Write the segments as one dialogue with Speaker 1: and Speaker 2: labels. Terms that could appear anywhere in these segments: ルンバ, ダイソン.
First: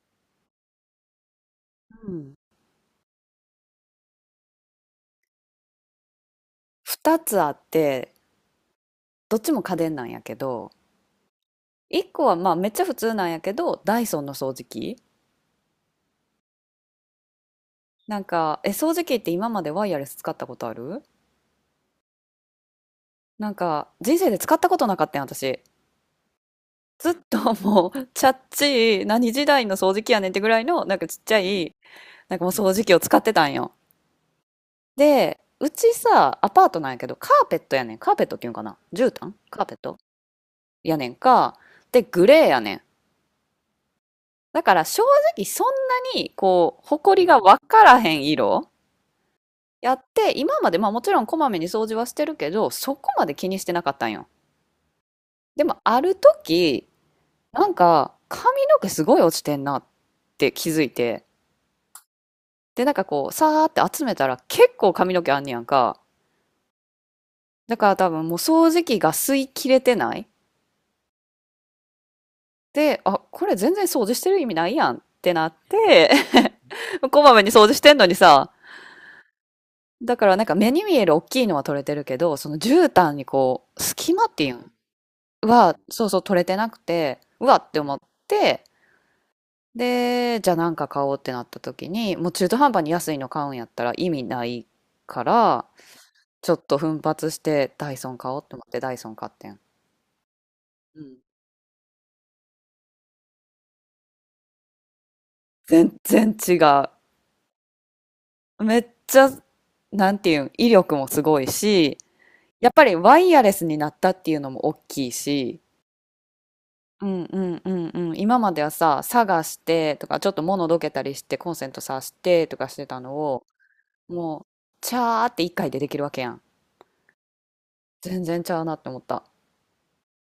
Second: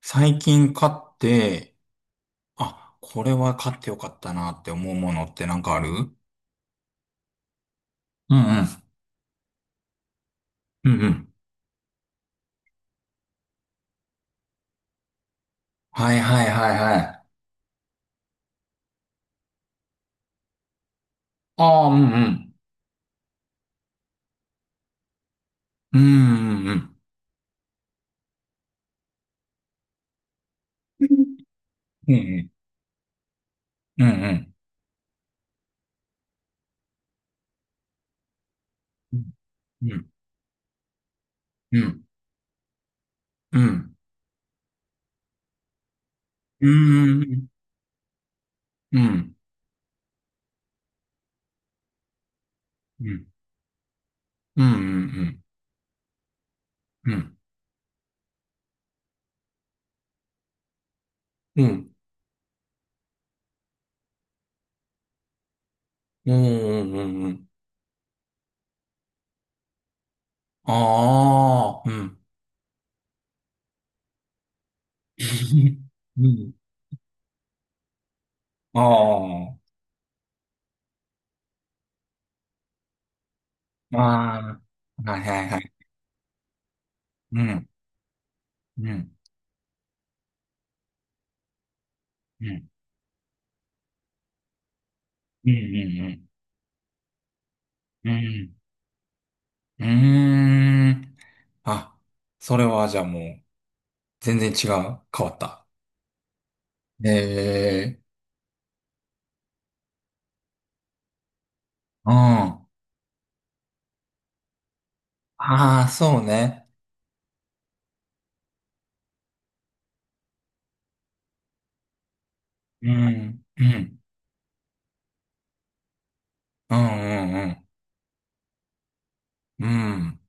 Speaker 1: 最近買って、
Speaker 2: うん
Speaker 1: あ、これは買ってよかったなって思うものってなんかあるう？
Speaker 2: 2つあって、
Speaker 1: んうん。
Speaker 2: どっちも家電なんやけど、
Speaker 1: うんうん。
Speaker 2: 1個はまあめっちゃ普通なんやけど、ダイソンの掃除機。
Speaker 1: はいはいはいはい。
Speaker 2: なんかえ掃除機って今までワイヤレス使ったことある？
Speaker 1: ああ、うんうん。
Speaker 2: 人生で使ったことなかったん、私。
Speaker 1: うんうんうん。
Speaker 2: ずっともうチャッチー何時代の掃除機やねんってぐらいの、ちっちゃい
Speaker 1: うんうん。
Speaker 2: もう掃除機を使ってたんよ。
Speaker 1: うんうん。
Speaker 2: で、うちさ、アパートなんやけどカーペットやねん。カーペットっていうんかな、絨毯カーペッ
Speaker 1: う
Speaker 2: ト
Speaker 1: ん
Speaker 2: やねんか。
Speaker 1: う
Speaker 2: で
Speaker 1: ん。
Speaker 2: グレーやねん。
Speaker 1: うん
Speaker 2: だから正直そんなに
Speaker 1: う
Speaker 2: こう、埃が
Speaker 1: ん。
Speaker 2: 分からへん色
Speaker 1: うん。うん
Speaker 2: やって、今までまあもちろんこまめに掃除はしてるけど、そこまで気にしてなかったんよ。
Speaker 1: うんうん。
Speaker 2: でもある時、
Speaker 1: うん。
Speaker 2: 髪の毛すごい落ちてんなって気づいて、
Speaker 1: うんうん
Speaker 2: で、さーって集めたら結構髪の毛あんねやんか。
Speaker 1: うんうん。
Speaker 2: だから多分もう掃除機が吸い切れてない。
Speaker 1: ああ、うん。
Speaker 2: で、あ、これ全然掃除してる意味ないやんってなって、
Speaker 1: うん。
Speaker 2: こまめに掃除してんのにさ、
Speaker 1: あ
Speaker 2: だから目に見える大きいのは取れてるけど、その絨毯にこう、
Speaker 1: あ、
Speaker 2: 隙間っていう
Speaker 1: あ
Speaker 2: ん
Speaker 1: あ、はいはいはい。
Speaker 2: は、そうそう取れてなくて、
Speaker 1: う
Speaker 2: うわ
Speaker 1: ん。
Speaker 2: って思って、
Speaker 1: うん。
Speaker 2: で、じゃあ買おうってなった時に、もう
Speaker 1: う
Speaker 2: 中途
Speaker 1: ん。
Speaker 2: 半端に安いの買うんやったら意味ないか
Speaker 1: うんう
Speaker 2: ら、
Speaker 1: んうん
Speaker 2: ちょっと奮発してダイ
Speaker 1: う
Speaker 2: ソン買おうっ
Speaker 1: ん。
Speaker 2: て思ってダイソン買ってん。
Speaker 1: うー
Speaker 2: う
Speaker 1: ん。
Speaker 2: ん。
Speaker 1: あ、それはじゃあもう、全然違う。変わった。
Speaker 2: 全然違
Speaker 1: ええ、
Speaker 2: う。めっちゃ、なんていうん、威力もすごいし、
Speaker 1: うん。あ
Speaker 2: やっぱりワイヤレスになったっていうのも大きいし、
Speaker 1: あ、そうね。
Speaker 2: うん。今まではさ、探してとか、ちょっと物どけたりして、コンセント挿してとかして
Speaker 1: う
Speaker 2: たの
Speaker 1: ん、
Speaker 2: を、
Speaker 1: うん、
Speaker 2: もう、チャーって一回でできるわけやん。
Speaker 1: うん、うん、うん。
Speaker 2: 全然ちゃうなって思った。
Speaker 1: うん。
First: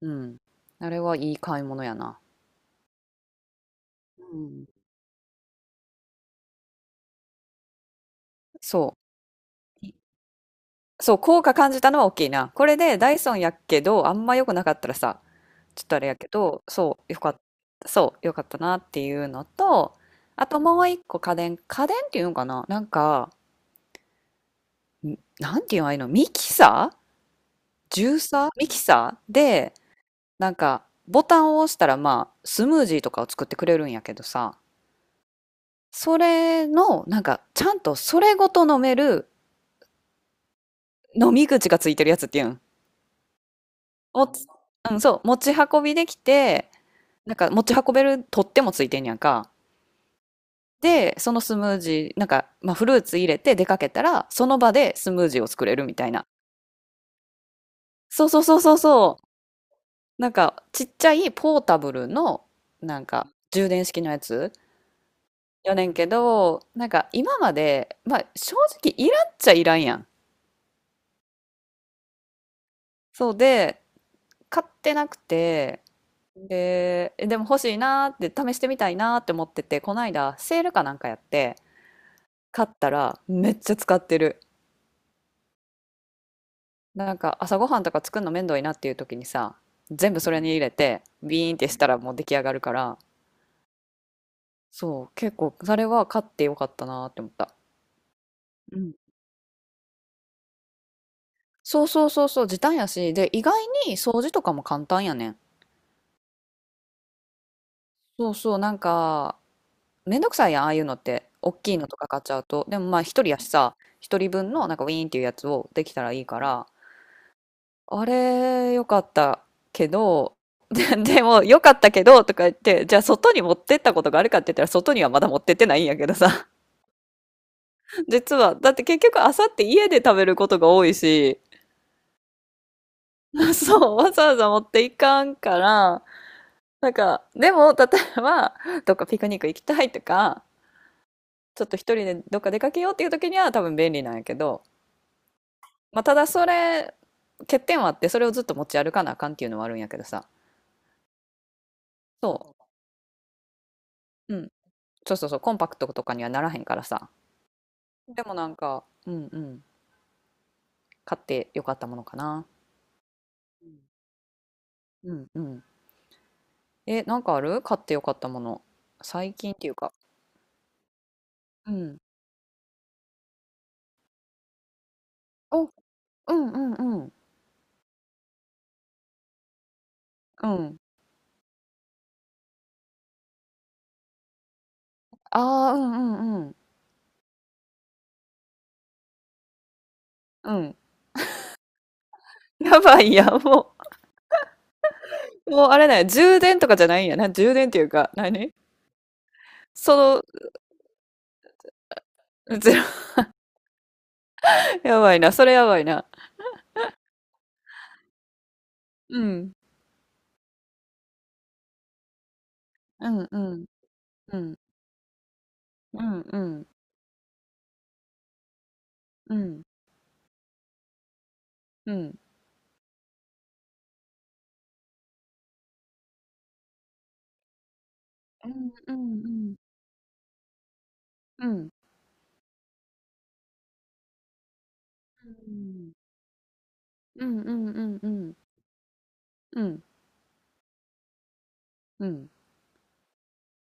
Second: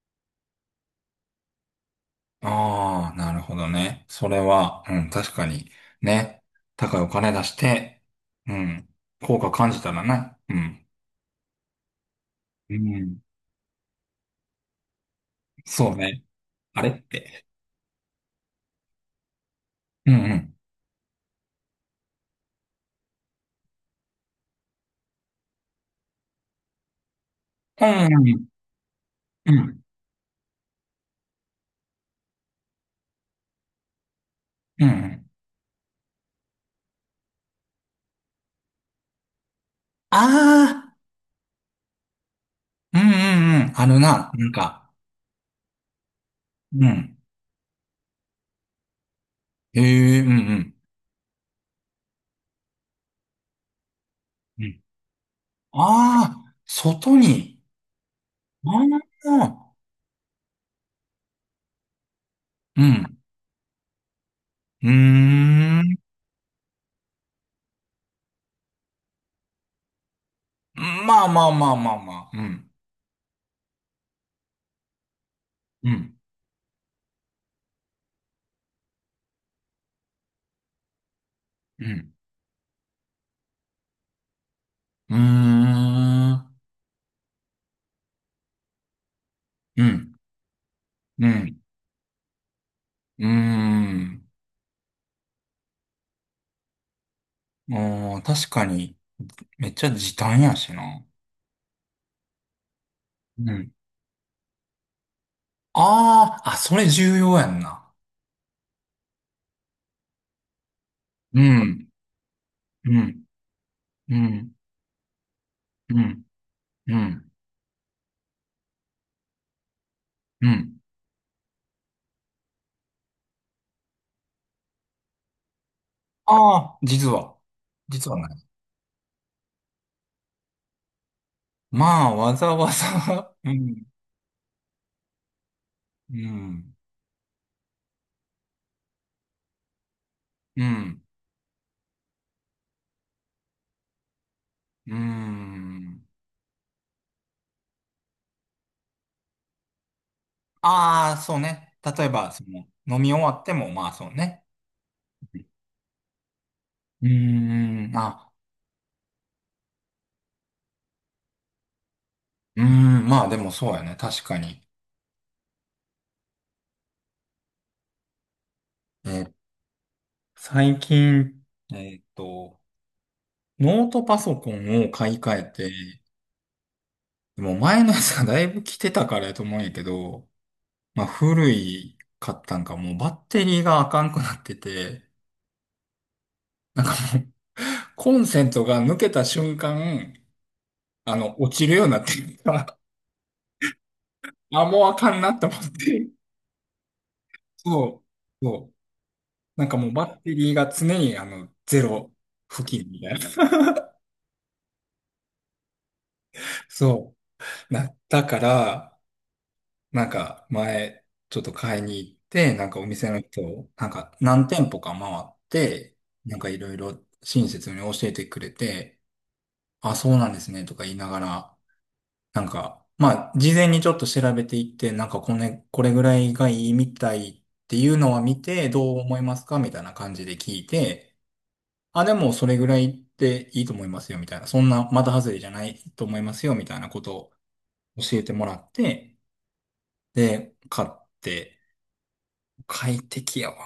Speaker 2: うん。あれはいい買い物やな。
Speaker 1: ああ、なるほどね。そ
Speaker 2: う
Speaker 1: れ
Speaker 2: ん。
Speaker 1: は、うん、確かに、ね。高いお金出して、うん、
Speaker 2: そう。
Speaker 1: 効果感じたらな。うん、
Speaker 2: そう、効果感じたのは大きいな。こ
Speaker 1: う
Speaker 2: れでダ
Speaker 1: ん、
Speaker 2: イソンやけど、あんま良くなかったらさ、ちょっ
Speaker 1: そ
Speaker 2: と
Speaker 1: う
Speaker 2: あれや
Speaker 1: ね。
Speaker 2: けど、
Speaker 1: あれって。
Speaker 2: そう、よかったなっていうのと、
Speaker 1: うん、う
Speaker 2: あ
Speaker 1: ん、
Speaker 2: ともう一個家電、家電っていうのかな、なんか、んなんていうのああいうの、ミキサー、
Speaker 1: う
Speaker 2: ジュー
Speaker 1: ん、
Speaker 2: サーミキサー
Speaker 1: う
Speaker 2: で、
Speaker 1: ん、
Speaker 2: ボタンを押したら、まあ、スムージーとかを作ってくれるんやけどさ、
Speaker 1: うん。うん。
Speaker 2: それの、ちゃんとそれごと飲める
Speaker 1: ああー、
Speaker 2: 飲み口がついてるやつっていうん。
Speaker 1: うんうんうん。ある
Speaker 2: お
Speaker 1: な、
Speaker 2: つ
Speaker 1: なんか、
Speaker 2: うん、そう、持ち運びできて、
Speaker 1: うん。
Speaker 2: 持ち運べる取っ手もついてんやんか。
Speaker 1: へえ、うんうん。
Speaker 2: で、そのスムージー、まあ、フルーツ入れて出かけたら、その
Speaker 1: う
Speaker 2: 場
Speaker 1: ん。
Speaker 2: でスムージーを作れるみたいな。
Speaker 1: ああ、外に。
Speaker 2: そうそうそうそう
Speaker 1: あ
Speaker 2: そ
Speaker 1: あ、
Speaker 2: う。ちっちゃいポータブルの、
Speaker 1: う
Speaker 2: なん
Speaker 1: ん。
Speaker 2: か、充電式のやつ
Speaker 1: うー
Speaker 2: よね年
Speaker 1: ん。
Speaker 2: けど、今まで、まあ正直いらんっちゃいらんやん。
Speaker 1: まあまあまあまあまあ。うん。
Speaker 2: そうで、買ってなくて、
Speaker 1: うん。
Speaker 2: で、でも欲しいなーって試してみたいなーって思ってて、こないだセールかなんかやって、
Speaker 1: うん。
Speaker 2: 買ったらめっちゃ使ってる。
Speaker 1: うーん。
Speaker 2: 朝ごはんとか作るの面倒いなっていう時にさ、
Speaker 1: うん。
Speaker 2: 全部それに入れて、
Speaker 1: う
Speaker 2: ビーンっ
Speaker 1: ん。
Speaker 2: てしたらもう出来上がるから、
Speaker 1: うーん。
Speaker 2: そう、結構それは買ってよかったなーって思った。
Speaker 1: あー、確か
Speaker 2: う
Speaker 1: に、
Speaker 2: ん。
Speaker 1: めっちゃ時短やしな。
Speaker 2: そうそうそうそう、時短やし、で、意
Speaker 1: う
Speaker 2: 外
Speaker 1: ん。
Speaker 2: に掃除とかも簡単やねん。
Speaker 1: ああ、あ、それ重要やんな。
Speaker 2: そうそう、めんどくさいやん、ああいうのって。
Speaker 1: う
Speaker 2: 大きいの
Speaker 1: ん。
Speaker 2: とか買っちゃうと。でも
Speaker 1: う
Speaker 2: まあ、一
Speaker 1: ん。
Speaker 2: 人やしさ、
Speaker 1: う
Speaker 2: 一人
Speaker 1: ん。
Speaker 2: 分のなんかウィーンっていうやつをでき
Speaker 1: う
Speaker 2: たらい
Speaker 1: ん。
Speaker 2: いから、
Speaker 1: うん。
Speaker 2: あれ、よかったけど、
Speaker 1: う ん。
Speaker 2: で、でも、よかったけど、とか言って、じゃあ外に持ってったことがあるかって言ったら、外にはまだ持ってってないんやけどさ。
Speaker 1: ああ、実は。実はな
Speaker 2: 実
Speaker 1: い。
Speaker 2: は、だって結局、あさって家で食べることが多いし、
Speaker 1: まあ、わざわざ う ん、
Speaker 2: そう、わざわざ持っていかんから、
Speaker 1: うん、
Speaker 2: でも、例えば、どっかピクニック行きたいとか、
Speaker 1: うん、
Speaker 2: ちょっと一人でどっか出かけようっていう時には多分便利なんやけど、
Speaker 1: う
Speaker 2: ま
Speaker 1: ん。
Speaker 2: あ、ただそれ欠点はあって、それをずっと持ち歩かなあかんっていうのはあるんやけどさ。
Speaker 1: ああ、そうね。例えば、
Speaker 2: そ
Speaker 1: その、飲み終わっても、まあ、そう
Speaker 2: う。う
Speaker 1: ね。
Speaker 2: ん。そうそうそう、コンパクトとかにはならへんから
Speaker 1: う
Speaker 2: さ。
Speaker 1: ーん、
Speaker 2: で
Speaker 1: あ、
Speaker 2: も買ってよかったものかな。
Speaker 1: うーん、まあでもそうやね、確かに。
Speaker 2: うんうんえ、なんかある買ってよかったもの、
Speaker 1: えー
Speaker 2: 最近っていうか。
Speaker 1: 最近、
Speaker 2: う
Speaker 1: え
Speaker 2: ん
Speaker 1: ーっと、ノートパソコンを買い替え
Speaker 2: お。
Speaker 1: て、
Speaker 2: うんうんうん
Speaker 1: でも前のやつがだいぶ来てたからやと思うんやけど、
Speaker 2: うん
Speaker 1: まあ古い買ったんか、もうバッテリーがあかんくなってて、
Speaker 2: ああー、うんうん
Speaker 1: コンセントが抜けた瞬間、
Speaker 2: うん
Speaker 1: あの、落ちるようになってるか ら、
Speaker 2: やばいやん、も
Speaker 1: あ、もうあかんなと
Speaker 2: う。
Speaker 1: 思
Speaker 2: も
Speaker 1: っ
Speaker 2: うあれだよ、
Speaker 1: て、
Speaker 2: 充電とかじゃないんやな。充電っていう
Speaker 1: そ
Speaker 2: か
Speaker 1: う、
Speaker 2: 何。
Speaker 1: そう。なんかもう
Speaker 2: そ
Speaker 1: バッ
Speaker 2: の
Speaker 1: テリーが常にあの、ゼロ
Speaker 2: うん、
Speaker 1: 付
Speaker 2: ゼロ、
Speaker 1: 近みたいな。
Speaker 2: やばいな、それやばいな。
Speaker 1: そう、なったから、
Speaker 2: うん。
Speaker 1: なんか前、ちょっと買いに行って、なんかお
Speaker 2: う
Speaker 1: 店の
Speaker 2: ん、うん、
Speaker 1: 人、なんか
Speaker 2: う
Speaker 1: 何
Speaker 2: ん、
Speaker 1: 店舗か回って、
Speaker 2: うん、
Speaker 1: な
Speaker 2: う
Speaker 1: んかい
Speaker 2: ん、
Speaker 1: ろいろ親切に教えてくれて、
Speaker 2: うん、うん、
Speaker 1: あ、そうなんですね、とか言いながら、
Speaker 2: うん、
Speaker 1: なんか、まあ、事前にちょっと調べていって、なんかこれ、これぐらいがいいみたいっていうのは見
Speaker 2: う
Speaker 1: て、
Speaker 2: ん、う
Speaker 1: どう思います
Speaker 2: ん、
Speaker 1: かみたいな感じで聞いて、
Speaker 2: うん、うん、
Speaker 1: あ、でもそれぐらいでいいと思いますよ、みたいな。そんな、また外れじゃないと思いますよ、みたいなこと
Speaker 2: う
Speaker 1: を
Speaker 2: ん、うん、う
Speaker 1: 教えて
Speaker 2: ん、
Speaker 1: もらって、
Speaker 2: うん、
Speaker 1: で、買って、
Speaker 2: うん。
Speaker 1: 快適やわ。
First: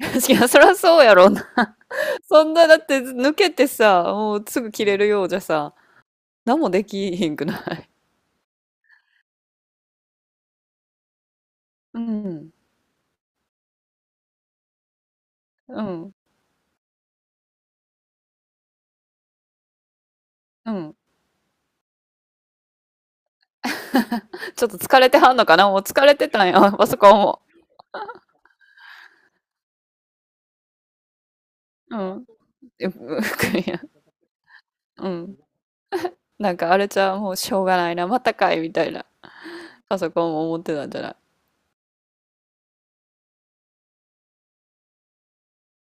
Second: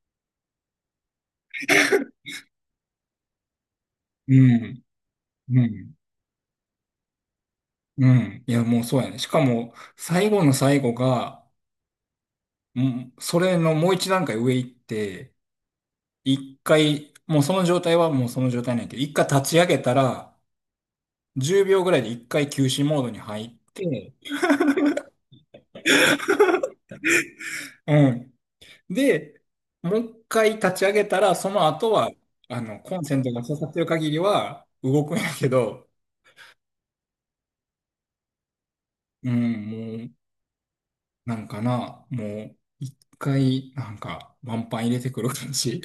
Speaker 2: 確かに、そりゃそうやろうな。そんな、だって抜けてさ、
Speaker 1: う
Speaker 2: もうすぐ
Speaker 1: ん、
Speaker 2: 切れるようじゃ
Speaker 1: う
Speaker 2: さ、
Speaker 1: ん、
Speaker 2: 何もできひんくな。
Speaker 1: うん。いや、もうそうやね。しかも、最後の最後が、
Speaker 2: うん、
Speaker 1: うん、それのもう一段階上行って、
Speaker 2: うん、
Speaker 1: 一回、もうその状態はもうその状態なんやけど、一回立ち上げたら、
Speaker 2: うん。
Speaker 1: 10秒ぐらいで一回休止モードに入って、
Speaker 2: ちょっと疲れてはんのかな、もう疲れてたんや、あそこも。
Speaker 1: うん。で、もう一回立ち上げたら、その後
Speaker 2: う
Speaker 1: は、
Speaker 2: ん。
Speaker 1: あの、
Speaker 2: え。
Speaker 1: コンセントが刺さってる 限りは動
Speaker 2: う
Speaker 1: くんや
Speaker 2: ん。
Speaker 1: けど、
Speaker 2: なんかあれじゃう、もうしょうがないな、またかい、みたいな。
Speaker 1: うん、も
Speaker 2: パ
Speaker 1: う、
Speaker 2: ソコンも持ってたんじゃない。
Speaker 1: なんかな、もう、一回、なんか、ワンパン入れてくる感じ。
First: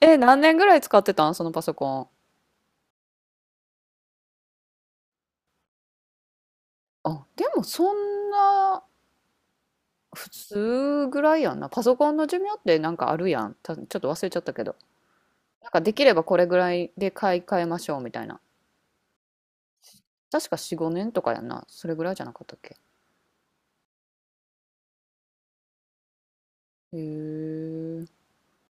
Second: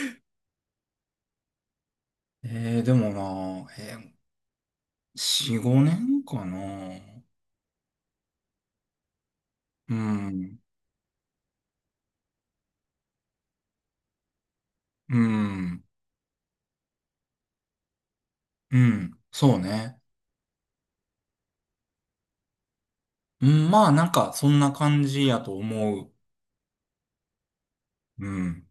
Speaker 2: え、何年ぐらい使ってたん、そのパソコン。
Speaker 1: でもな、4、5年かな。
Speaker 2: あ、でもそんな
Speaker 1: う
Speaker 2: 普
Speaker 1: ん、
Speaker 2: 通ぐらいやんな。パソコンの寿命ってなんかあるやん。たちょっと忘れちゃったけど。
Speaker 1: う
Speaker 2: なんか
Speaker 1: ん、
Speaker 2: できればこれぐらいで買い替えましょうみたいな。
Speaker 1: うん、そうね。
Speaker 2: 確か4、5年とかやんな。それぐらいじゃなかったっけ。
Speaker 1: うん、まあ、なんか、そんな感じやと思う。
Speaker 2: へえ。
Speaker 1: うん。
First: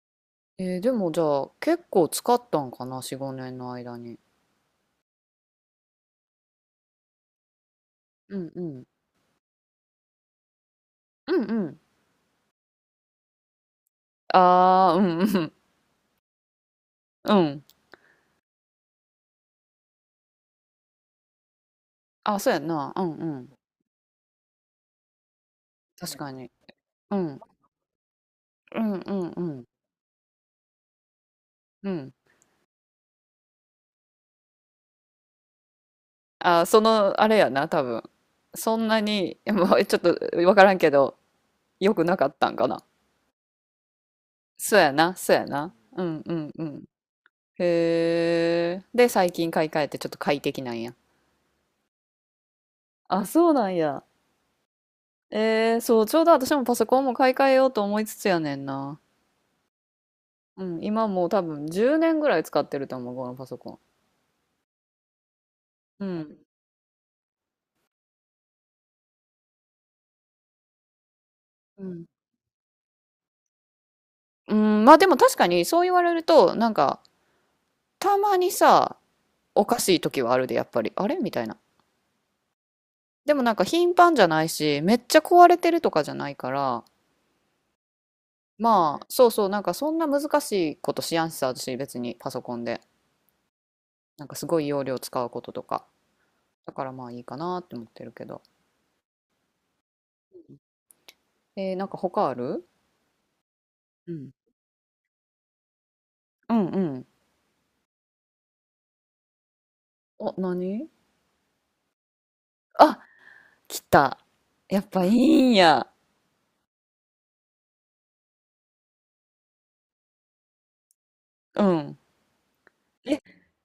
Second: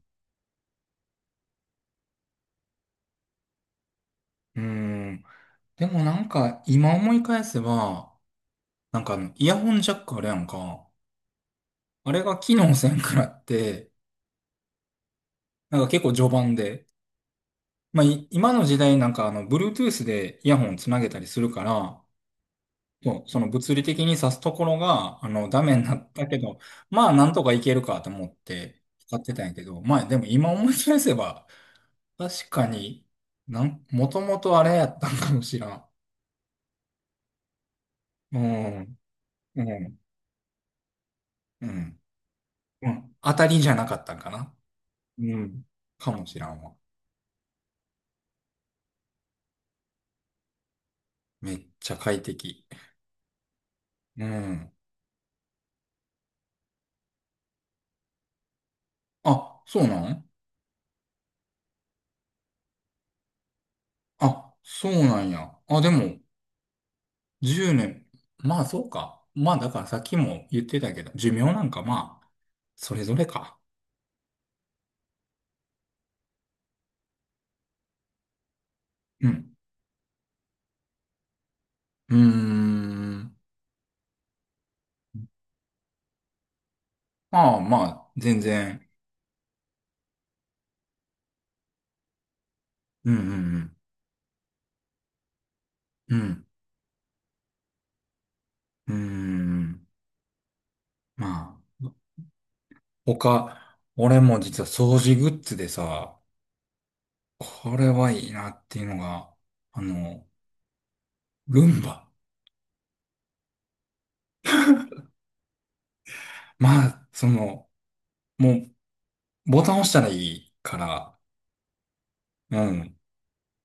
Speaker 2: えー、でもじゃあ結構使ったんかな、4、5年の間に。
Speaker 1: うん。でもなんか、今思い返せば、
Speaker 2: うんうん。
Speaker 1: なんかあの、イヤホンジャックあれやんか。
Speaker 2: うんうん。
Speaker 1: あれが機能せんくらって、
Speaker 2: ああ、うんうん。
Speaker 1: なんか結構序盤で。
Speaker 2: うん。
Speaker 1: まあ、今の時代なんかあの、Bluetooth でイヤホンつなげたりするから、
Speaker 2: あ、そうやんな。うん
Speaker 1: そ
Speaker 2: う
Speaker 1: う、その
Speaker 2: ん。
Speaker 1: 物理的に挿すところが、あの、ダメになっ
Speaker 2: 確
Speaker 1: た
Speaker 2: か
Speaker 1: け
Speaker 2: に。
Speaker 1: ど、まあ、
Speaker 2: う
Speaker 1: なん
Speaker 2: ん。
Speaker 1: とかいけるかと思っ
Speaker 2: う
Speaker 1: て
Speaker 2: んう
Speaker 1: 使って
Speaker 2: ん
Speaker 1: た
Speaker 2: う
Speaker 1: んやけ
Speaker 2: ん。
Speaker 1: ど、まあ、でも今思い返せば、
Speaker 2: うん。
Speaker 1: 確かに、もともとあれやったんかもしらん。
Speaker 2: あ、その、あれやな、多分。
Speaker 1: う
Speaker 2: そん
Speaker 1: ん、
Speaker 2: なに、
Speaker 1: う
Speaker 2: もうち
Speaker 1: ん、
Speaker 2: ょっとわからんけど、
Speaker 1: う
Speaker 2: 良
Speaker 1: ん。
Speaker 2: くなかったんかな。
Speaker 1: うん、当たりじゃなかったんかな。
Speaker 2: そうやな、そ
Speaker 1: う
Speaker 2: うや
Speaker 1: ん。
Speaker 2: な。う
Speaker 1: か
Speaker 2: ん
Speaker 1: も
Speaker 2: う
Speaker 1: しら
Speaker 2: ん
Speaker 1: ん
Speaker 2: う
Speaker 1: わ。
Speaker 2: ん。へえ。で、最近買い替えてちょっと快適なんや。
Speaker 1: めっちゃ快適。
Speaker 2: あ、そうなんや。
Speaker 1: うん。
Speaker 2: えー、そう、ちょうど私もパソコンも買い替えようと思いつつやねんな。
Speaker 1: あ、そうなん
Speaker 2: うん、今もう多分10年ぐらい使ってると思う、このパソコン。
Speaker 1: あ、そうなんや。あ、で
Speaker 2: う
Speaker 1: も、
Speaker 2: ん。
Speaker 1: 10年。まあ、そうか。まあ、だからさっきも言ってたけど、寿命なんか
Speaker 2: うん。
Speaker 1: まあ、それぞれか。
Speaker 2: うん、まあでも確かにそう言われると、なんか、たまにさ、
Speaker 1: うん。
Speaker 2: おかしい時はあるで、やっぱり。あれみたいな。
Speaker 1: うーん。
Speaker 2: でもなんか頻繁じゃないし、めっちゃ壊れてるとかじゃないから、
Speaker 1: まあまあ、全然。
Speaker 2: まあ、そうそう、なんかそんな難しいことしやんしさ、私別にパソコンで。
Speaker 1: うんうん
Speaker 2: なんかすごい容量使うこととか。
Speaker 1: うん。うん。
Speaker 2: だからまあいいかなって思ってるけど。
Speaker 1: うーん。ま
Speaker 2: え
Speaker 1: あ、
Speaker 2: ー、なんか他ある？
Speaker 1: 他、
Speaker 2: う
Speaker 1: 俺
Speaker 2: ん。
Speaker 1: も実は掃除グッズでさ、
Speaker 2: うんうん。
Speaker 1: これはいいなっていうのが、あの、
Speaker 2: お、何？
Speaker 1: ルンバ。
Speaker 2: あ、来た。やっぱいいんや。
Speaker 1: まあ、その、もう、ボタン押したらいいから、
Speaker 2: うん。
Speaker 1: うん。
Speaker 2: え、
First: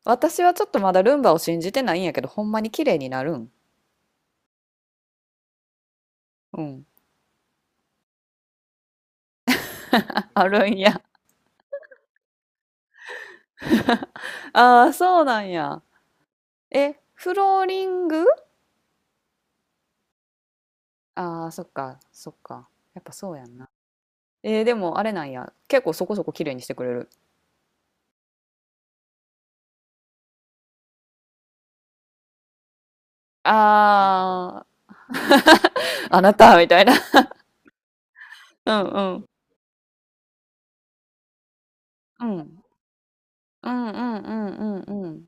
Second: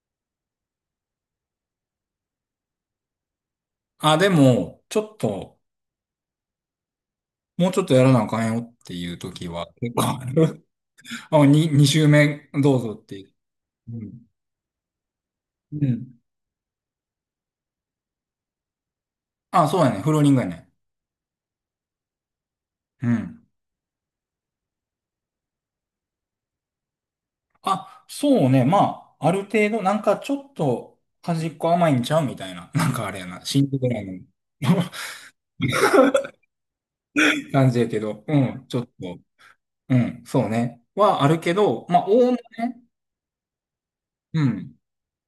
Speaker 2: 私はちょっとまだルンバを信じてないんやけど、ほんまに綺麗になるん？
Speaker 1: あ、でも、ちょっと、
Speaker 2: うん。
Speaker 1: もうちょっとやらなあかんよっていう時は、結構あ
Speaker 2: ある
Speaker 1: る。
Speaker 2: んや。
Speaker 1: あ、2周目、どうぞっていう。うん。
Speaker 2: ああ、そうなんや。
Speaker 1: うん。
Speaker 2: え、フローリング？
Speaker 1: あ、そうやね。フローリングやね。
Speaker 2: ああ、そっか、そっか。やっ
Speaker 1: う
Speaker 2: ぱそうや
Speaker 1: ん。
Speaker 2: んな。えー、でもあれなんや。結構そこそこ綺麗にしてくれる。
Speaker 1: あ、そうね。まあ、ある程度、なんかちょっと、端っこ甘いんちゃうみたいな。なんかあれやな。新宿ぐらいの
Speaker 2: ああ、あなたみたいな。
Speaker 1: 感じやけど、うん。
Speaker 2: う
Speaker 1: ちょ
Speaker 2: ん
Speaker 1: っ
Speaker 2: う
Speaker 1: と。
Speaker 2: ん。
Speaker 1: うん、そうね。はあるけど、まあ、
Speaker 2: う
Speaker 1: おおむ
Speaker 2: ん。
Speaker 1: ね、
Speaker 2: うんうんう
Speaker 1: うん、
Speaker 2: んうんうん。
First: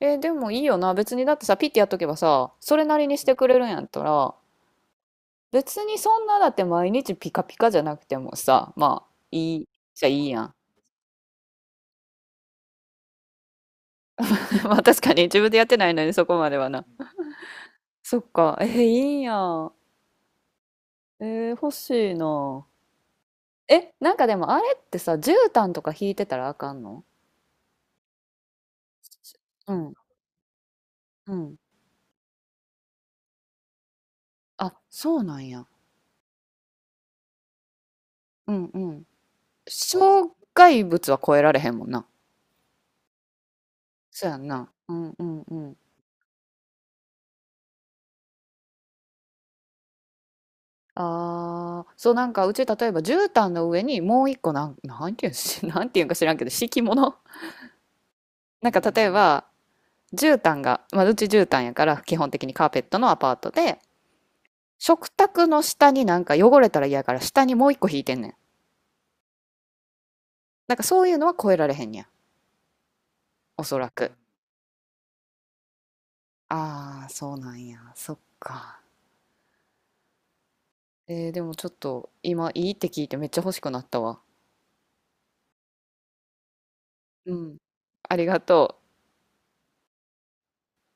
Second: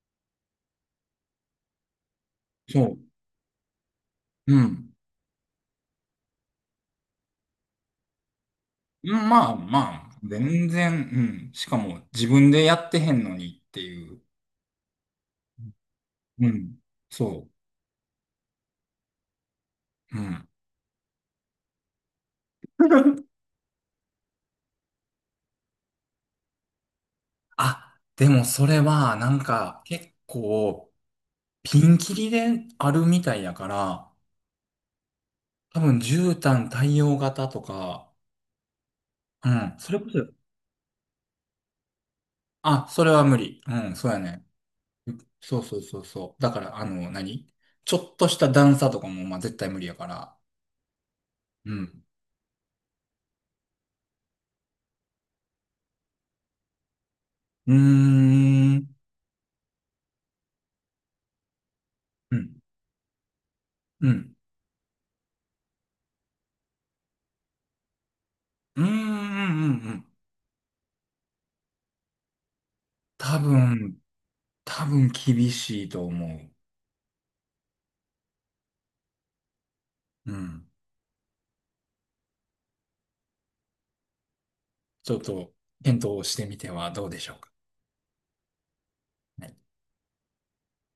Speaker 2: えー、でもいいよな。別にだってさ、ピッてやっとけばさ、そ
Speaker 1: そ
Speaker 2: れな
Speaker 1: う、
Speaker 2: りにしてくれるんやったら、
Speaker 1: うん。
Speaker 2: 別にそんなだって毎日ピカピカじゃなくてもさ、ま
Speaker 1: う
Speaker 2: あ、
Speaker 1: ん。まあ
Speaker 2: いい、
Speaker 1: ま
Speaker 2: じゃ
Speaker 1: あ、
Speaker 2: いいやん。
Speaker 1: 全然、うん。しかも、自分でやってへんのにっていう。
Speaker 2: まあ確かに自分でやってないのにそこ
Speaker 1: う
Speaker 2: までは
Speaker 1: ん、
Speaker 2: な。
Speaker 1: そ
Speaker 2: そっか。えー、いいやん。
Speaker 1: う、うん。
Speaker 2: えー、欲しいな。え、なんかでもあれってさ、絨毯とか引いてたらあかんの？
Speaker 1: あ、でもそれはなん
Speaker 2: う
Speaker 1: か
Speaker 2: ん、
Speaker 1: 結構
Speaker 2: うん。
Speaker 1: ピンキリであるみたいやから、
Speaker 2: あ、そうなんや。
Speaker 1: 多分絨毯対応型とか、
Speaker 2: うんうん。
Speaker 1: うん、それこそ、
Speaker 2: 障害物は超えられへんもんな。
Speaker 1: あ、それは無理。うん、そうや
Speaker 2: そうや
Speaker 1: ね。
Speaker 2: んな。うんうんう
Speaker 1: そう
Speaker 2: ん。
Speaker 1: そうそうそう。だから、あの、ちょっとした段差とかも、まあ、絶対無理やから。う
Speaker 2: ああ、
Speaker 1: ん。
Speaker 2: そうなんか、うち例えば絨毯の上にもう一個なん、なんていうんし、なんていうんか知らんけど敷物。
Speaker 1: うー
Speaker 2: なんか
Speaker 1: ん、
Speaker 2: 例えば絨毯が、まあ、うち絨毯やから基本
Speaker 1: う
Speaker 2: 的
Speaker 1: ん、
Speaker 2: にカーペットのアパートで、
Speaker 1: うん、
Speaker 2: 食卓の下になんか汚れたら嫌やから下にもう一個引いてんねん。
Speaker 1: うーん、うん、うん。
Speaker 2: なんかそういうのは超えられへんねや。
Speaker 1: 多
Speaker 2: おそら
Speaker 1: 分、
Speaker 2: く。
Speaker 1: 多分厳しいと思
Speaker 2: ああ、そうなんや。そっか。
Speaker 1: う。うん。
Speaker 2: えーでもちょっと今いいって聞いてめっちゃ欲しくなったわ。
Speaker 1: ちょっと、検討してみてはどうでしょ
Speaker 2: う
Speaker 1: うか。
Speaker 2: ん。ありがとう。